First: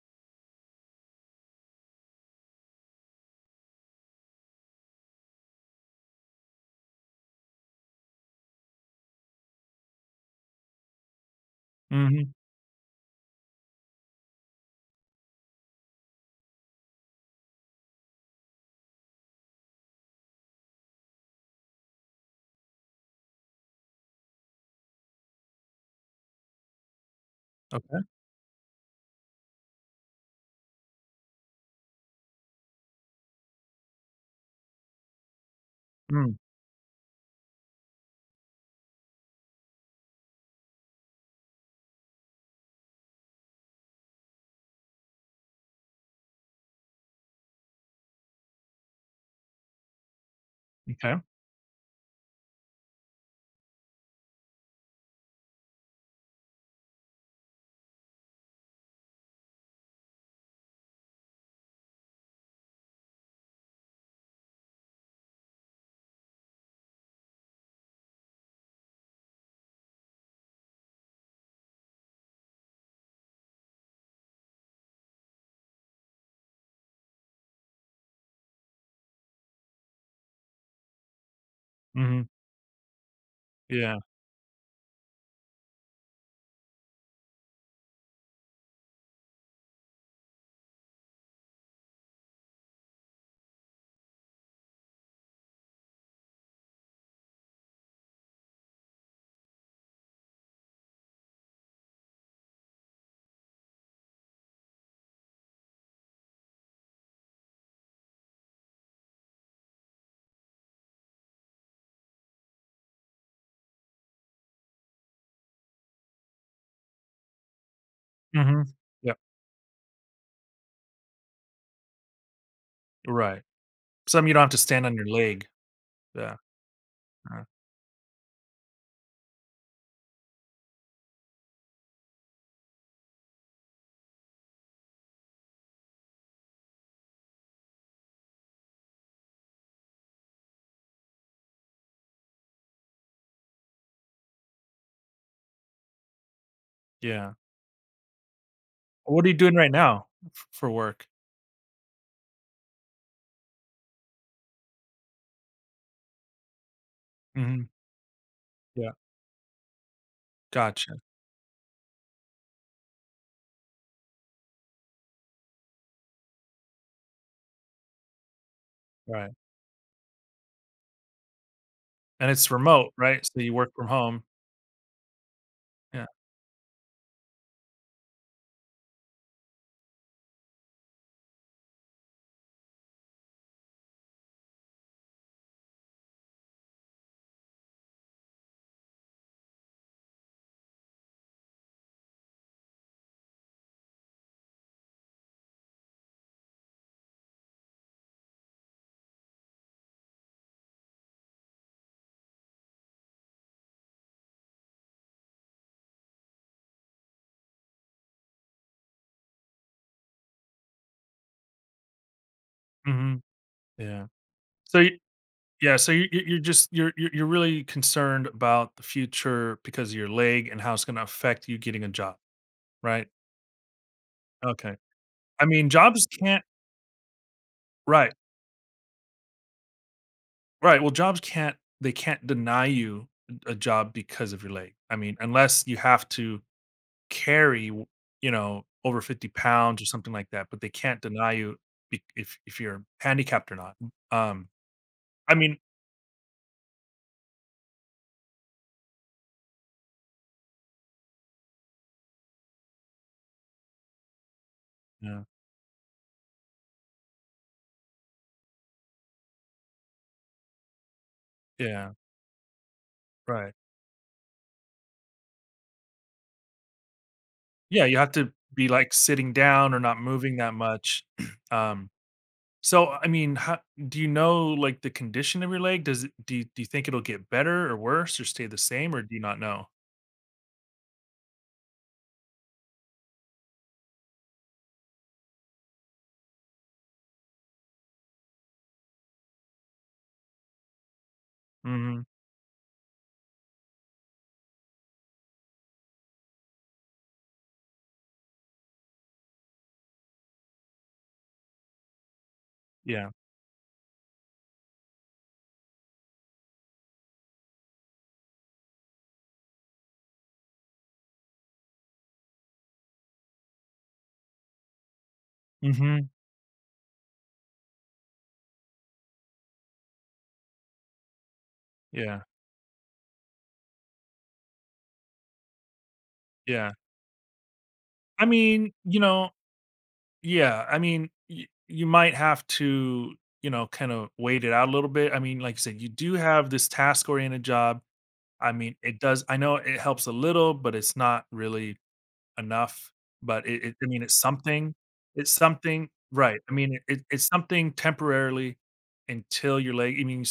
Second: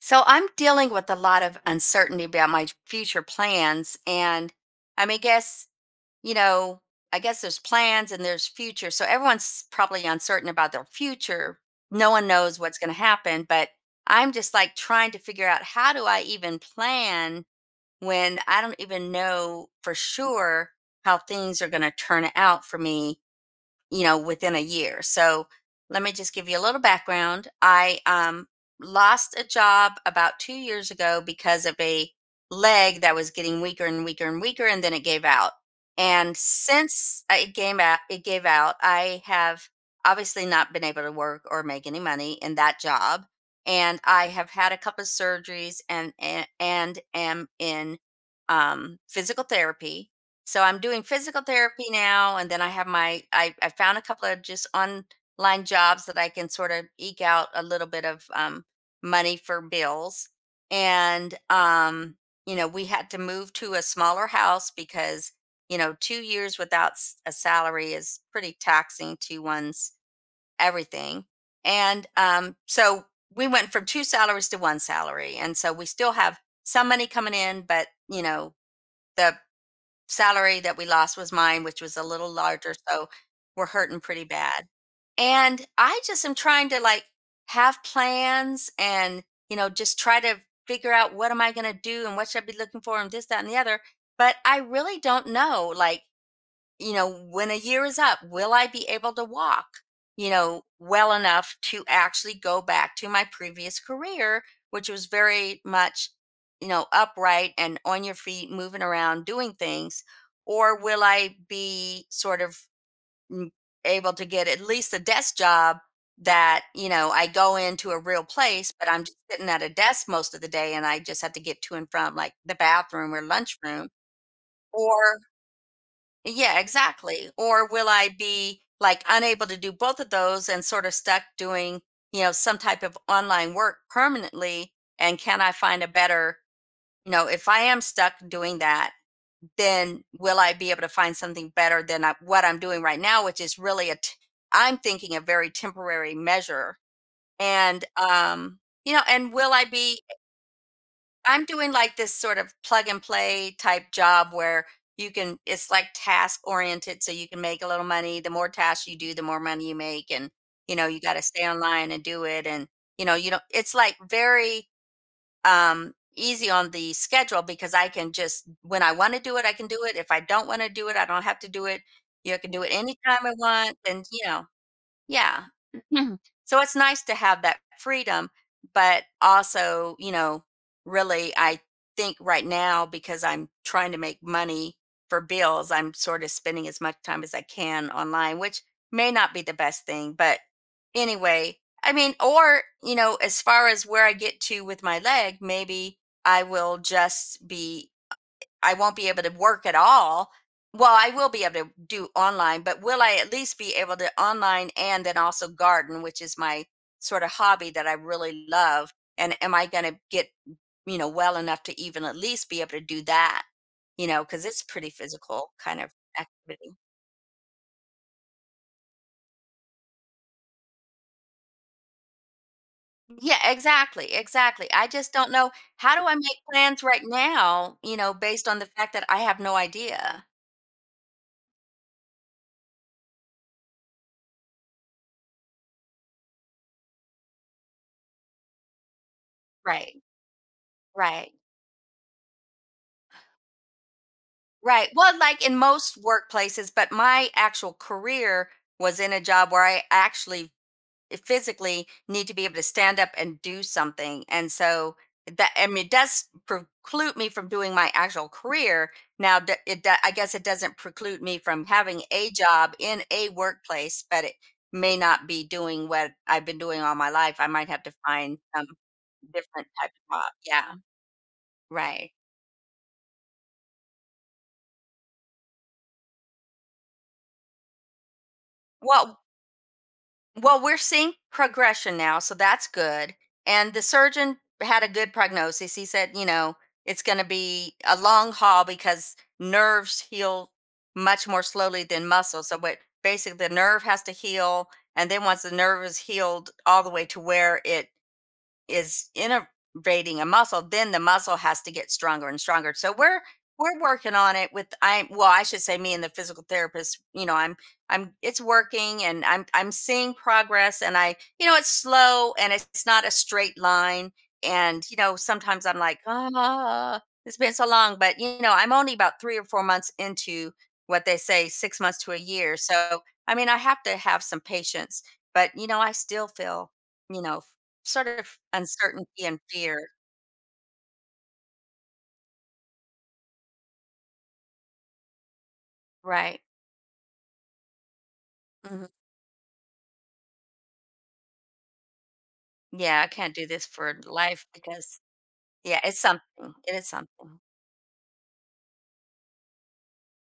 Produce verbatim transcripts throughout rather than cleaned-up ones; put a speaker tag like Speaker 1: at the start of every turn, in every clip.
Speaker 1: So I'm dealing with a lot of uncertainty about my future plans. And I mean, guess, you know, I guess there's plans and there's future. So everyone's probably uncertain about their future. No one
Speaker 2: Mhm.
Speaker 1: knows what's going to happen. But I'm just like trying to figure out how do I even plan when I don't even know for sure how things are going to turn out for me, you know, within a year. So let me just give you a little background.
Speaker 2: Okay.
Speaker 1: I um, lost a job about two years ago because of a leg that was getting weaker and weaker and weaker, and then it gave out.
Speaker 2: Mm.
Speaker 1: And since uh, it gave out, it gave out. I have obviously not been able to work or make any money in that job, and I have had a couple of surgeries and and, and am in um, physical therapy, so I'm doing
Speaker 2: Okay.
Speaker 1: physical therapy now, and then I have my I I found a couple of just online jobs that I can sort of eke out a little bit of um, money for bills. And um, you know, we had to move to a smaller house because, you know, two years without s- a salary is pretty taxing to one's everything. And um, so we went from two salaries to one salary, and so we still have some money coming in, but you know, the salary that we lost was mine, which was a
Speaker 2: Mhm.
Speaker 1: little larger. So we're
Speaker 2: Yeah.
Speaker 1: hurting pretty bad. And I just am trying to like have plans and, you know, just try to figure out what am I going to do and what should I be looking for and this, that, and the other. But I really don't know. Like, you know, when a year is up, will I be able to walk, you know, well enough to actually go back to my previous career, which was very much, you know, upright and on your feet, moving around, doing things? Or will I be sort of mm, able to get at least a desk job that, you know, I go into a real
Speaker 2: Mhm.
Speaker 1: place, but I'm just
Speaker 2: Yep.
Speaker 1: sitting at a desk most of the day and I just have to get to and from like the bathroom or
Speaker 2: Right.
Speaker 1: lunchroom?
Speaker 2: Some you don't have to stand on your
Speaker 1: Or
Speaker 2: leg. Yeah.
Speaker 1: yeah, exactly.
Speaker 2: Uh,
Speaker 1: Or will I be like unable to do both of those and sort of stuck doing, you know, some type of online work permanently? And can I find a better, you know, if I am stuck doing that, then will I be able to find something better than I, what I'm doing right now, which is really a, t- I'm thinking a very temporary measure.
Speaker 2: yeah.
Speaker 1: And, um, you know,
Speaker 2: What are
Speaker 1: and
Speaker 2: you
Speaker 1: will
Speaker 2: doing
Speaker 1: I
Speaker 2: right
Speaker 1: be
Speaker 2: now f for work?
Speaker 1: I'm doing like this sort of plug and play type job where you can, it's like task oriented, so you can make a
Speaker 2: Mhm.
Speaker 1: little money. The more tasks
Speaker 2: Yeah.
Speaker 1: you do, the more money you make, and you know,
Speaker 2: Gotcha.
Speaker 1: you got to stay online and do it and, you know, you know it's like very um easy on the schedule because I can just when I want to
Speaker 2: Right.
Speaker 1: do it, I can do it. If I don't want to do it, I don't have to do it.
Speaker 2: And
Speaker 1: You
Speaker 2: it's
Speaker 1: can do it
Speaker 2: remote, right?
Speaker 1: anytime I
Speaker 2: So you work
Speaker 1: want,
Speaker 2: from
Speaker 1: and
Speaker 2: home.
Speaker 1: you know, yeah.
Speaker 2: Yeah.
Speaker 1: Mhm. So it's nice to have that freedom, but also, you know, really, I think right now, because I'm trying to make money for bills, I'm sort of spending as much time as I can online, which may not be the best thing. But anyway, I mean, or, you know, as far as where I get to with my leg, maybe I will just be I won't be able to work at all. Well, I will be able to do online, but will I at least be able to online and then also garden, which is my sort of hobby that I really love? And am I going to get, you know, well enough to even at least be able to do
Speaker 2: Mhm.
Speaker 1: that? You
Speaker 2: Yeah.
Speaker 1: know, because it's
Speaker 2: So
Speaker 1: pretty
Speaker 2: you
Speaker 1: physical
Speaker 2: yeah,
Speaker 1: kind of
Speaker 2: so you you you're just
Speaker 1: activity.
Speaker 2: you're you're you're really concerned about the future because of your leg and how it's gonna affect you getting a job, right?
Speaker 1: Yeah, exactly. Exactly.
Speaker 2: Okay.
Speaker 1: I just don't
Speaker 2: I
Speaker 1: know
Speaker 2: mean,
Speaker 1: how
Speaker 2: jobs
Speaker 1: do I make
Speaker 2: can't
Speaker 1: plans right now, you
Speaker 2: right.
Speaker 1: know, based on the fact that I have no idea.
Speaker 2: Right, well, jobs can't they can't deny you a job because of your leg. I mean, unless you have to carry, w you know, over fifty pounds or
Speaker 1: Right.
Speaker 2: something like that, but they can't deny
Speaker 1: Right.
Speaker 2: you, be if if you're handicapped or not. Um,
Speaker 1: Right. Well,
Speaker 2: I
Speaker 1: like in
Speaker 2: mean
Speaker 1: most workplaces, but my actual career was in a job where I actually eh, physically need to be able to stand up and do something. And so
Speaker 2: Yeah,
Speaker 1: that, I mean, it does preclude me from doing my actual career. Now, d- it, do- I guess it doesn't preclude me from
Speaker 2: yeah,
Speaker 1: having a job in a
Speaker 2: right.
Speaker 1: workplace, but it may not be doing what I've been doing all my life. I might have
Speaker 2: Yeah,
Speaker 1: to
Speaker 2: you have to
Speaker 1: find some
Speaker 2: be, like, sitting
Speaker 1: different
Speaker 2: down or
Speaker 1: type
Speaker 2: not
Speaker 1: of job.
Speaker 2: moving that
Speaker 1: Yeah.
Speaker 2: much. Um,
Speaker 1: Right.
Speaker 2: so, I mean, how do you know, like, the condition of your leg? Does it do you do you think it'll get better or worse or stay the same, or do
Speaker 1: Well,
Speaker 2: you not know?
Speaker 1: Well, we're seeing progression now, so that's good. And the surgeon had a good prognosis. He said, you know, it's going to be a long haul because nerves heal much more slowly
Speaker 2: Mhm.
Speaker 1: than muscles. So, but basically, the nerve has to heal, and then once the nerve is healed, all the way to where it is innervating a muscle, then the muscle has to get stronger and stronger. So
Speaker 2: Yeah.
Speaker 1: we're we're working on it with I well, I should say me and the physical therapist. You know, I'm I'm it's working and I'm I'm seeing progress, and I, you know, it's slow and it's not a straight line, and you know sometimes I'm like,
Speaker 2: Mhm.
Speaker 1: "Ah, it's been so long," but you know, I'm only about three or four months into what they say six months to a
Speaker 2: Yeah.
Speaker 1: year. So, I mean, I have to have some patience, but you know, I still feel,
Speaker 2: Yeah.
Speaker 1: you know, sort
Speaker 2: I
Speaker 1: of
Speaker 2: mean, you
Speaker 1: uncertainty
Speaker 2: know
Speaker 1: and fear,
Speaker 2: yeah, I mean, y you might have to, you know, kind of wait it out a little bit. I mean, like you said, you do
Speaker 1: right?
Speaker 2: have this task-oriented job. I mean,
Speaker 1: Mhm.
Speaker 2: it does I know it helps a little, but it's not really enough,
Speaker 1: Yeah, I can't do
Speaker 2: but it
Speaker 1: this
Speaker 2: it I
Speaker 1: for
Speaker 2: mean, it's
Speaker 1: life
Speaker 2: something.
Speaker 1: because
Speaker 2: It's
Speaker 1: yeah,
Speaker 2: something,
Speaker 1: it's
Speaker 2: right. I
Speaker 1: something. It
Speaker 2: mean,
Speaker 1: is
Speaker 2: it it's
Speaker 1: something.
Speaker 2: something temporarily until your leg. I mean,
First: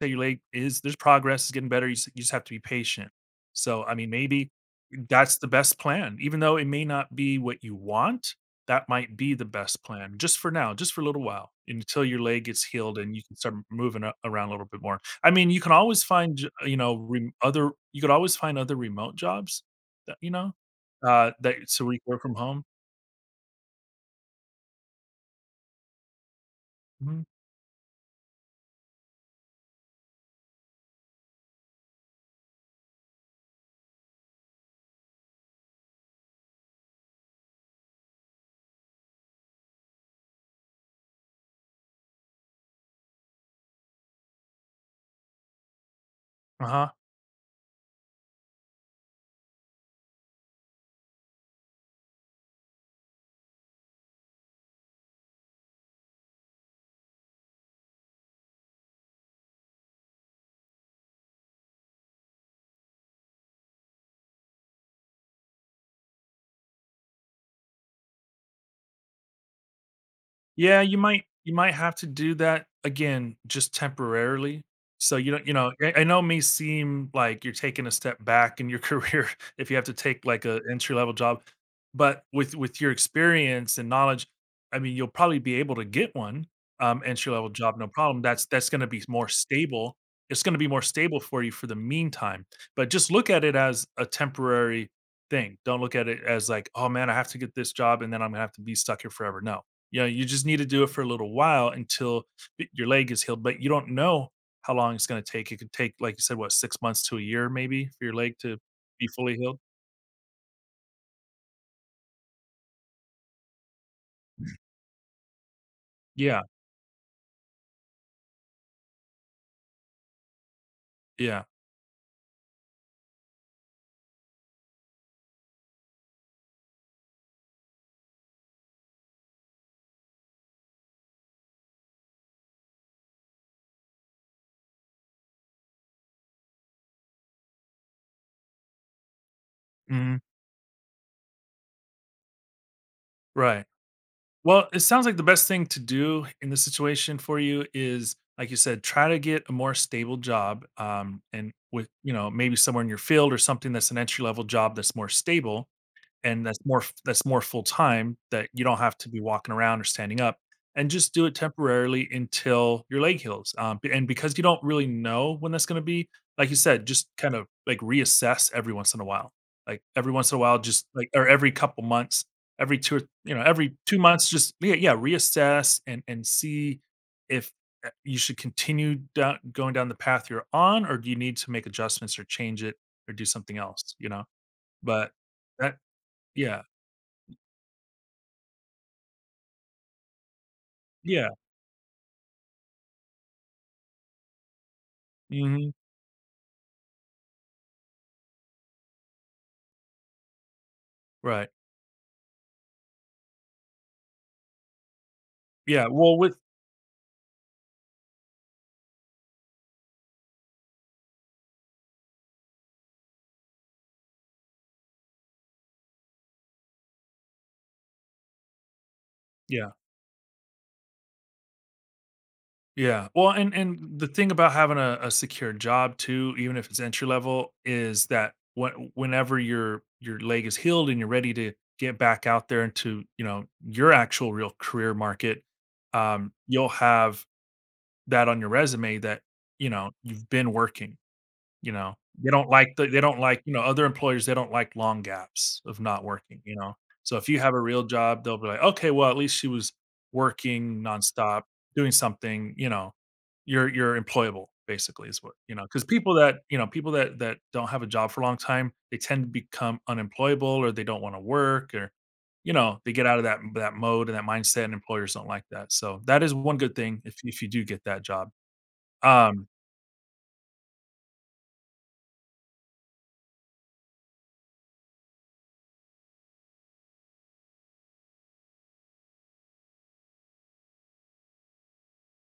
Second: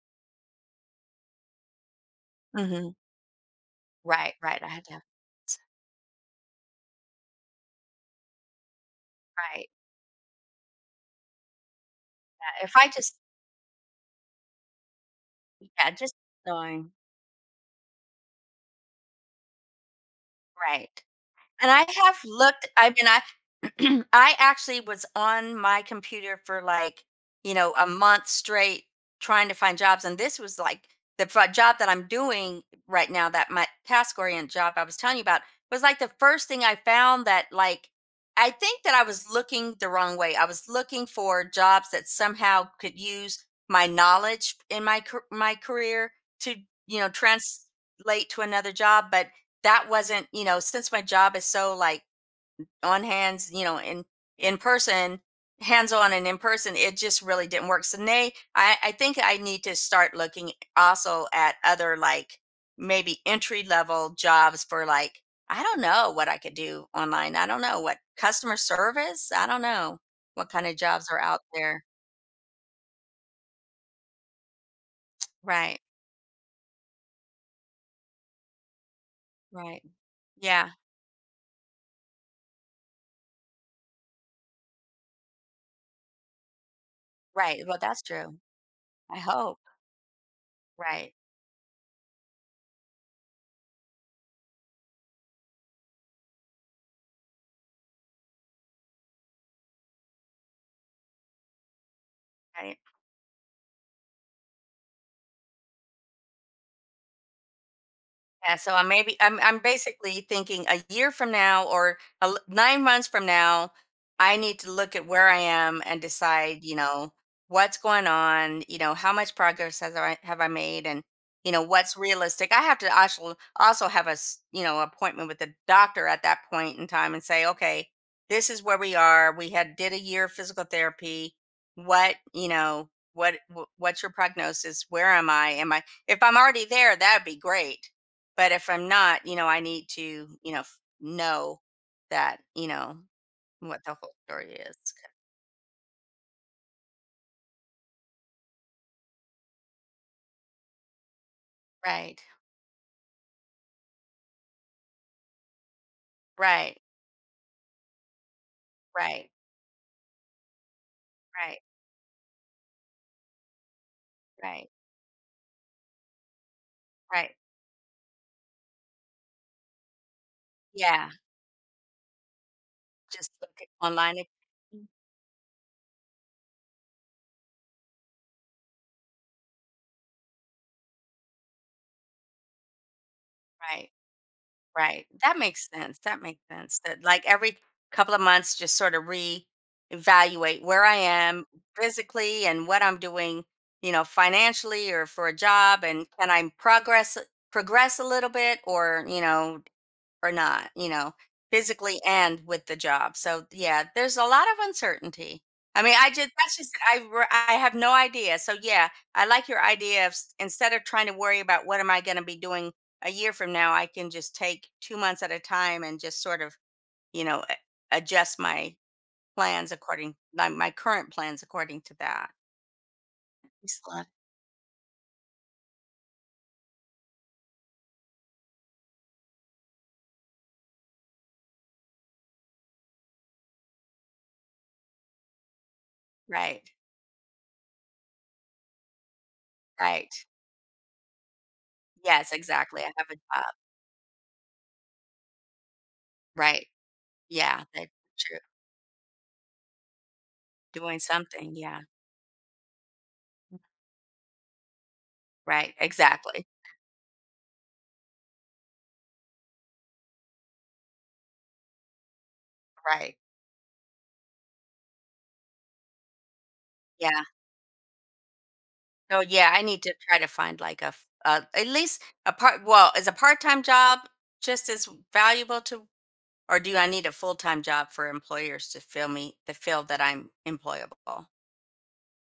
Speaker 2: that your leg is, there's progress, is getting better, you just you just have to be
Speaker 1: Mhm.
Speaker 2: patient. So, I mean,
Speaker 1: Right,
Speaker 2: maybe
Speaker 1: right, I had to have
Speaker 2: that's the best plan. Even though it may not be what you want, that might be the
Speaker 1: right.
Speaker 2: best plan just for now, just for a little while until your leg gets
Speaker 1: Yeah, if I
Speaker 2: healed and
Speaker 1: just
Speaker 2: you can start moving a- around a little bit more. I mean, you can
Speaker 1: yeah,
Speaker 2: always
Speaker 1: just
Speaker 2: find, j- you
Speaker 1: knowing.
Speaker 2: know, rem other, you could always find other remote jobs that, you know,
Speaker 1: Right.
Speaker 2: uh, that
Speaker 1: And I
Speaker 2: so we
Speaker 1: have
Speaker 2: work from home.
Speaker 1: looked, I mean, I I actually was on my computer for, like,
Speaker 2: Mhm.
Speaker 1: you know, a month straight trying to find jobs, and this was, like, the fo job that I'm doing right now, that my task-orient job I was telling you about, was, like, the first thing I found that, like, I think that I was looking the wrong way. I was looking for jobs that somehow could use my knowledge in my car my career to,
Speaker 2: Uh-huh.
Speaker 1: you know, translate to another job, but that wasn't, you know, since my job is so like on hands, you know, in in person, hands on and in person, it just really didn't work. So nay, I, I think I need to start looking also at other like maybe entry level jobs for like I don't know what I could do online. I don't know what customer service. I don't know what kind of
Speaker 2: Yeah, you
Speaker 1: jobs are
Speaker 2: might
Speaker 1: out
Speaker 2: you might
Speaker 1: there.
Speaker 2: have to do that again, just temporarily. So you don't, you know,
Speaker 1: Right.
Speaker 2: I, I know it may seem like you're taking a step back in your career if you
Speaker 1: Right.
Speaker 2: have to take like a
Speaker 1: Yeah.
Speaker 2: entry level job, but with with your experience and knowledge, I mean, you'll probably be able to get one um, entry level
Speaker 1: Right.
Speaker 2: job,
Speaker 1: Well,
Speaker 2: no
Speaker 1: that's
Speaker 2: problem.
Speaker 1: true.
Speaker 2: That's that's going to be
Speaker 1: I
Speaker 2: more
Speaker 1: hope.
Speaker 2: stable. It's going to be more
Speaker 1: Right.
Speaker 2: stable for you for the meantime. But just look at it as a temporary thing. Don't look at it as like, oh man, I have to get this job and then I'm gonna have to be stuck here forever. No, you know, you just need to do it for a little while until y
Speaker 1: Right.
Speaker 2: your leg is healed, but you don't know how long it's gonna take. It could take, like you said, what, six months to a year maybe for your leg
Speaker 1: Yeah,
Speaker 2: to
Speaker 1: so I'm
Speaker 2: be
Speaker 1: maybe
Speaker 2: fully
Speaker 1: I'm
Speaker 2: healed?
Speaker 1: I'm basically thinking a year from now or a l- nine months from now, I need to look at where I am and
Speaker 2: Yeah,
Speaker 1: decide, you know, what's going on, you know, how much progress has I have I made, and
Speaker 2: yeah,
Speaker 1: you know what's realistic. I have to also also have a s- you know appointment with the doctor at that point in time and say, okay, this is where we are. We had did a year of physical therapy. What you know, what wh- what's your prognosis? Where am I? Am I if I'm already there, that'd be great, but if I'm not, you know, I need
Speaker 2: mhm,
Speaker 1: to, you know, f- know that, you know,
Speaker 2: right.
Speaker 1: what the whole story
Speaker 2: Well,
Speaker 1: is.
Speaker 2: it sounds like the best thing to do in this situation for you is, like you said, try to get a more stable job, um, and with, you
Speaker 1: Right.
Speaker 2: know, maybe somewhere in your field or something that's an entry level job that's more stable. And that's
Speaker 1: Right.
Speaker 2: more that's more full time that you don't have to be
Speaker 1: Right.
Speaker 2: walking around or standing up, and just do it
Speaker 1: Right.
Speaker 2: temporarily until your leg heals, um, b and because you don't
Speaker 1: Right.
Speaker 2: really know when that's gonna be, like you said, just kind
Speaker 1: Right.
Speaker 2: of, like, reassess every once in a while. Like, every once in a while, just, like
Speaker 1: Yeah.
Speaker 2: or every couple months, every 2 or
Speaker 1: Just
Speaker 2: you know,
Speaker 1: look at
Speaker 2: every two
Speaker 1: online. if-
Speaker 2: months, just, yeah, yeah, reassess and and see if, eh, you should continue down, going down the path you're on, or do you need to make adjustments or change it or do something
Speaker 1: Right.
Speaker 2: else, you know?
Speaker 1: Right.
Speaker 2: But
Speaker 1: That makes
Speaker 2: that
Speaker 1: sense. That makes
Speaker 2: yeah.
Speaker 1: sense. That like every couple of months, just sort of re-evaluate where I
Speaker 2: Yeah.
Speaker 1: am physically and what I'm doing, you know, financially or for a
Speaker 2: Mhm.
Speaker 1: job, and can I progress progress a little bit, or you know, or not, you know,
Speaker 2: Right.
Speaker 1: physically and with the job. So yeah, there's a lot of uncertainty. I
Speaker 2: Yeah,
Speaker 1: mean, I
Speaker 2: well,
Speaker 1: just
Speaker 2: with
Speaker 1: that's just I re- I have no idea. So yeah, I like your idea of s- instead of trying to worry about what am I going to be doing a year from now, I can just take two months at a time and just sort of, you know, a- adjust my
Speaker 2: yeah,
Speaker 1: plans according my, my current plans according to that.
Speaker 2: yeah. Well, and and the
Speaker 1: Thanks.
Speaker 2: thing about having a a secure job too, even if it's entry level, is that when whenever your your leg is healed and you're ready to get back out there into, you know, your actual real career market, um, you'll
Speaker 1: Right.
Speaker 2: have that on your resume that, you know,
Speaker 1: Right.
Speaker 2: you've been working. You know, they
Speaker 1: Yes,
Speaker 2: don't like
Speaker 1: exactly.
Speaker 2: the
Speaker 1: I
Speaker 2: they
Speaker 1: have a
Speaker 2: don't like,
Speaker 1: job.
Speaker 2: you know, other employers, they don't like long gaps of not working, you
Speaker 1: Right.
Speaker 2: know? So if you have a
Speaker 1: Yeah,
Speaker 2: real
Speaker 1: that's
Speaker 2: job, they'll
Speaker 1: true.
Speaker 2: be like, "Okay, well, at least she was working
Speaker 1: Doing
Speaker 2: nonstop,
Speaker 1: something. Yeah.
Speaker 2: doing something," you know, you're you're employable basically is what, you know.
Speaker 1: Right.
Speaker 2: Because people that,
Speaker 1: Exactly.
Speaker 2: you know, people that that don't have a job for a long time, they tend to become unemployable or they don't wanna work or, you know, they get
Speaker 1: Right.
Speaker 2: out of that that mode and that mindset and employers don't like that. So that is one good thing if
Speaker 1: Yeah.
Speaker 2: if you do get that job.
Speaker 1: So
Speaker 2: Um
Speaker 1: yeah, I need to try to find like a f uh, at least a part well, is a part-time job just as valuable to or do I need a full-time job for employers to feel me to feel that I'm employable?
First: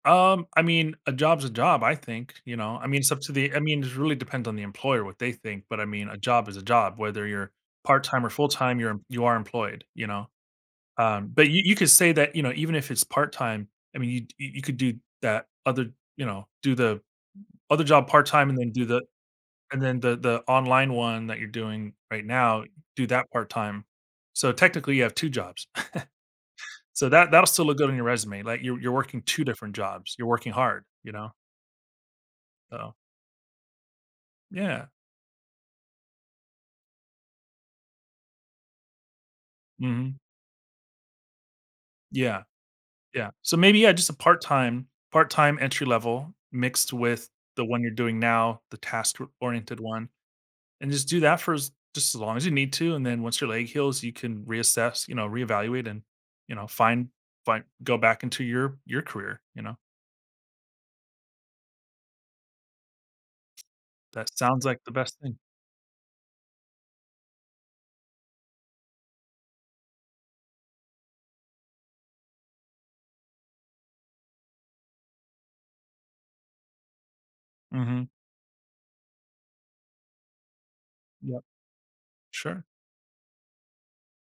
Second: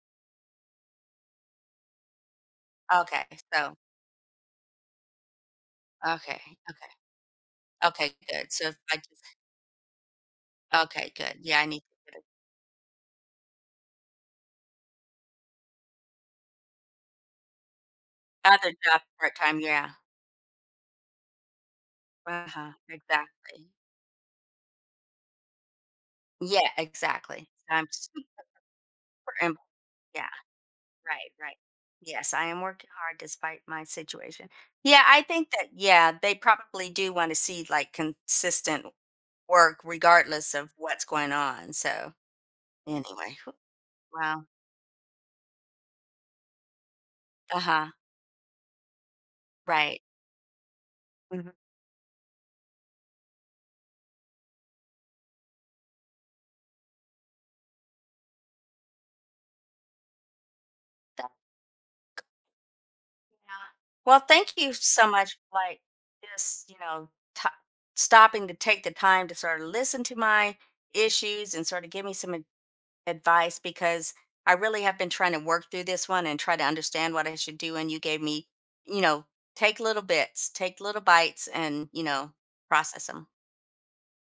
Speaker 2: Um, I mean, a job's a job, I think, you know. I mean, it's up
Speaker 1: Okay.
Speaker 2: to the I
Speaker 1: So,
Speaker 2: mean, it really depends on the employer what they think, but I mean, a
Speaker 1: okay.
Speaker 2: job is a
Speaker 1: Okay.
Speaker 2: job, whether you're
Speaker 1: Okay,
Speaker 2: part-time or
Speaker 1: good. So if
Speaker 2: full-time,
Speaker 1: I
Speaker 2: you're
Speaker 1: just
Speaker 2: you are employed, you know.
Speaker 1: okay,
Speaker 2: Um,
Speaker 1: good.
Speaker 2: but
Speaker 1: Yeah,
Speaker 2: you
Speaker 1: I
Speaker 2: you
Speaker 1: need
Speaker 2: could
Speaker 1: to
Speaker 2: say
Speaker 1: get
Speaker 2: that, you know, even if it's part-time, I mean, you you you could do that other, you know, do the other job part-time and then
Speaker 1: another
Speaker 2: do
Speaker 1: job
Speaker 2: the
Speaker 1: part-time,
Speaker 2: and
Speaker 1: yeah.
Speaker 2: then the the online one that you're doing right now,
Speaker 1: Uh-huh,
Speaker 2: do that
Speaker 1: exactly.
Speaker 2: part-time. So technically you have two jobs.
Speaker 1: Yeah,
Speaker 2: So that that'll
Speaker 1: exactly.
Speaker 2: still look
Speaker 1: I'm
Speaker 2: good on your
Speaker 1: super
Speaker 2: resume. Like you're you're working two
Speaker 1: em
Speaker 2: different jobs.
Speaker 1: yeah.
Speaker 2: You're working hard, you know?
Speaker 1: Right, right. Yes, I am working
Speaker 2: So
Speaker 1: hard despite my situation.
Speaker 2: Yeah.
Speaker 1: Yeah, I think that, yeah, they probably do want to see like consistent work
Speaker 2: Mhm.
Speaker 1: regardless of what's going on. So,
Speaker 2: Yeah, yeah.
Speaker 1: anyway, whew,
Speaker 2: So maybe, yeah, just a
Speaker 1: wow.
Speaker 2: part-time part-time entry level mixed with
Speaker 1: Uh
Speaker 2: the one you're
Speaker 1: huh.
Speaker 2: doing now, the task-oriented
Speaker 1: Right.
Speaker 2: one, and just do that
Speaker 1: Mhm.
Speaker 2: for as just as long as you need to, and then once your leg heals, you can reassess, you know, reevaluate and, you know, find find go back into your your career, you know?
Speaker 1: That- yeah. Well,
Speaker 2: That
Speaker 1: thank
Speaker 2: sounds
Speaker 1: you
Speaker 2: like the
Speaker 1: so
Speaker 2: best
Speaker 1: much
Speaker 2: thing.
Speaker 1: for like just, you know, t- stopping to take the time to sort of listen to my issues and sort of give me some advice because I really have been trying to work through this one and try to understand what I should do. And you
Speaker 2: Mhm.
Speaker 1: gave me, you know, take little bits, take little
Speaker 2: Yep.
Speaker 1: bites and, you know,
Speaker 2: Sure.
Speaker 1: process them.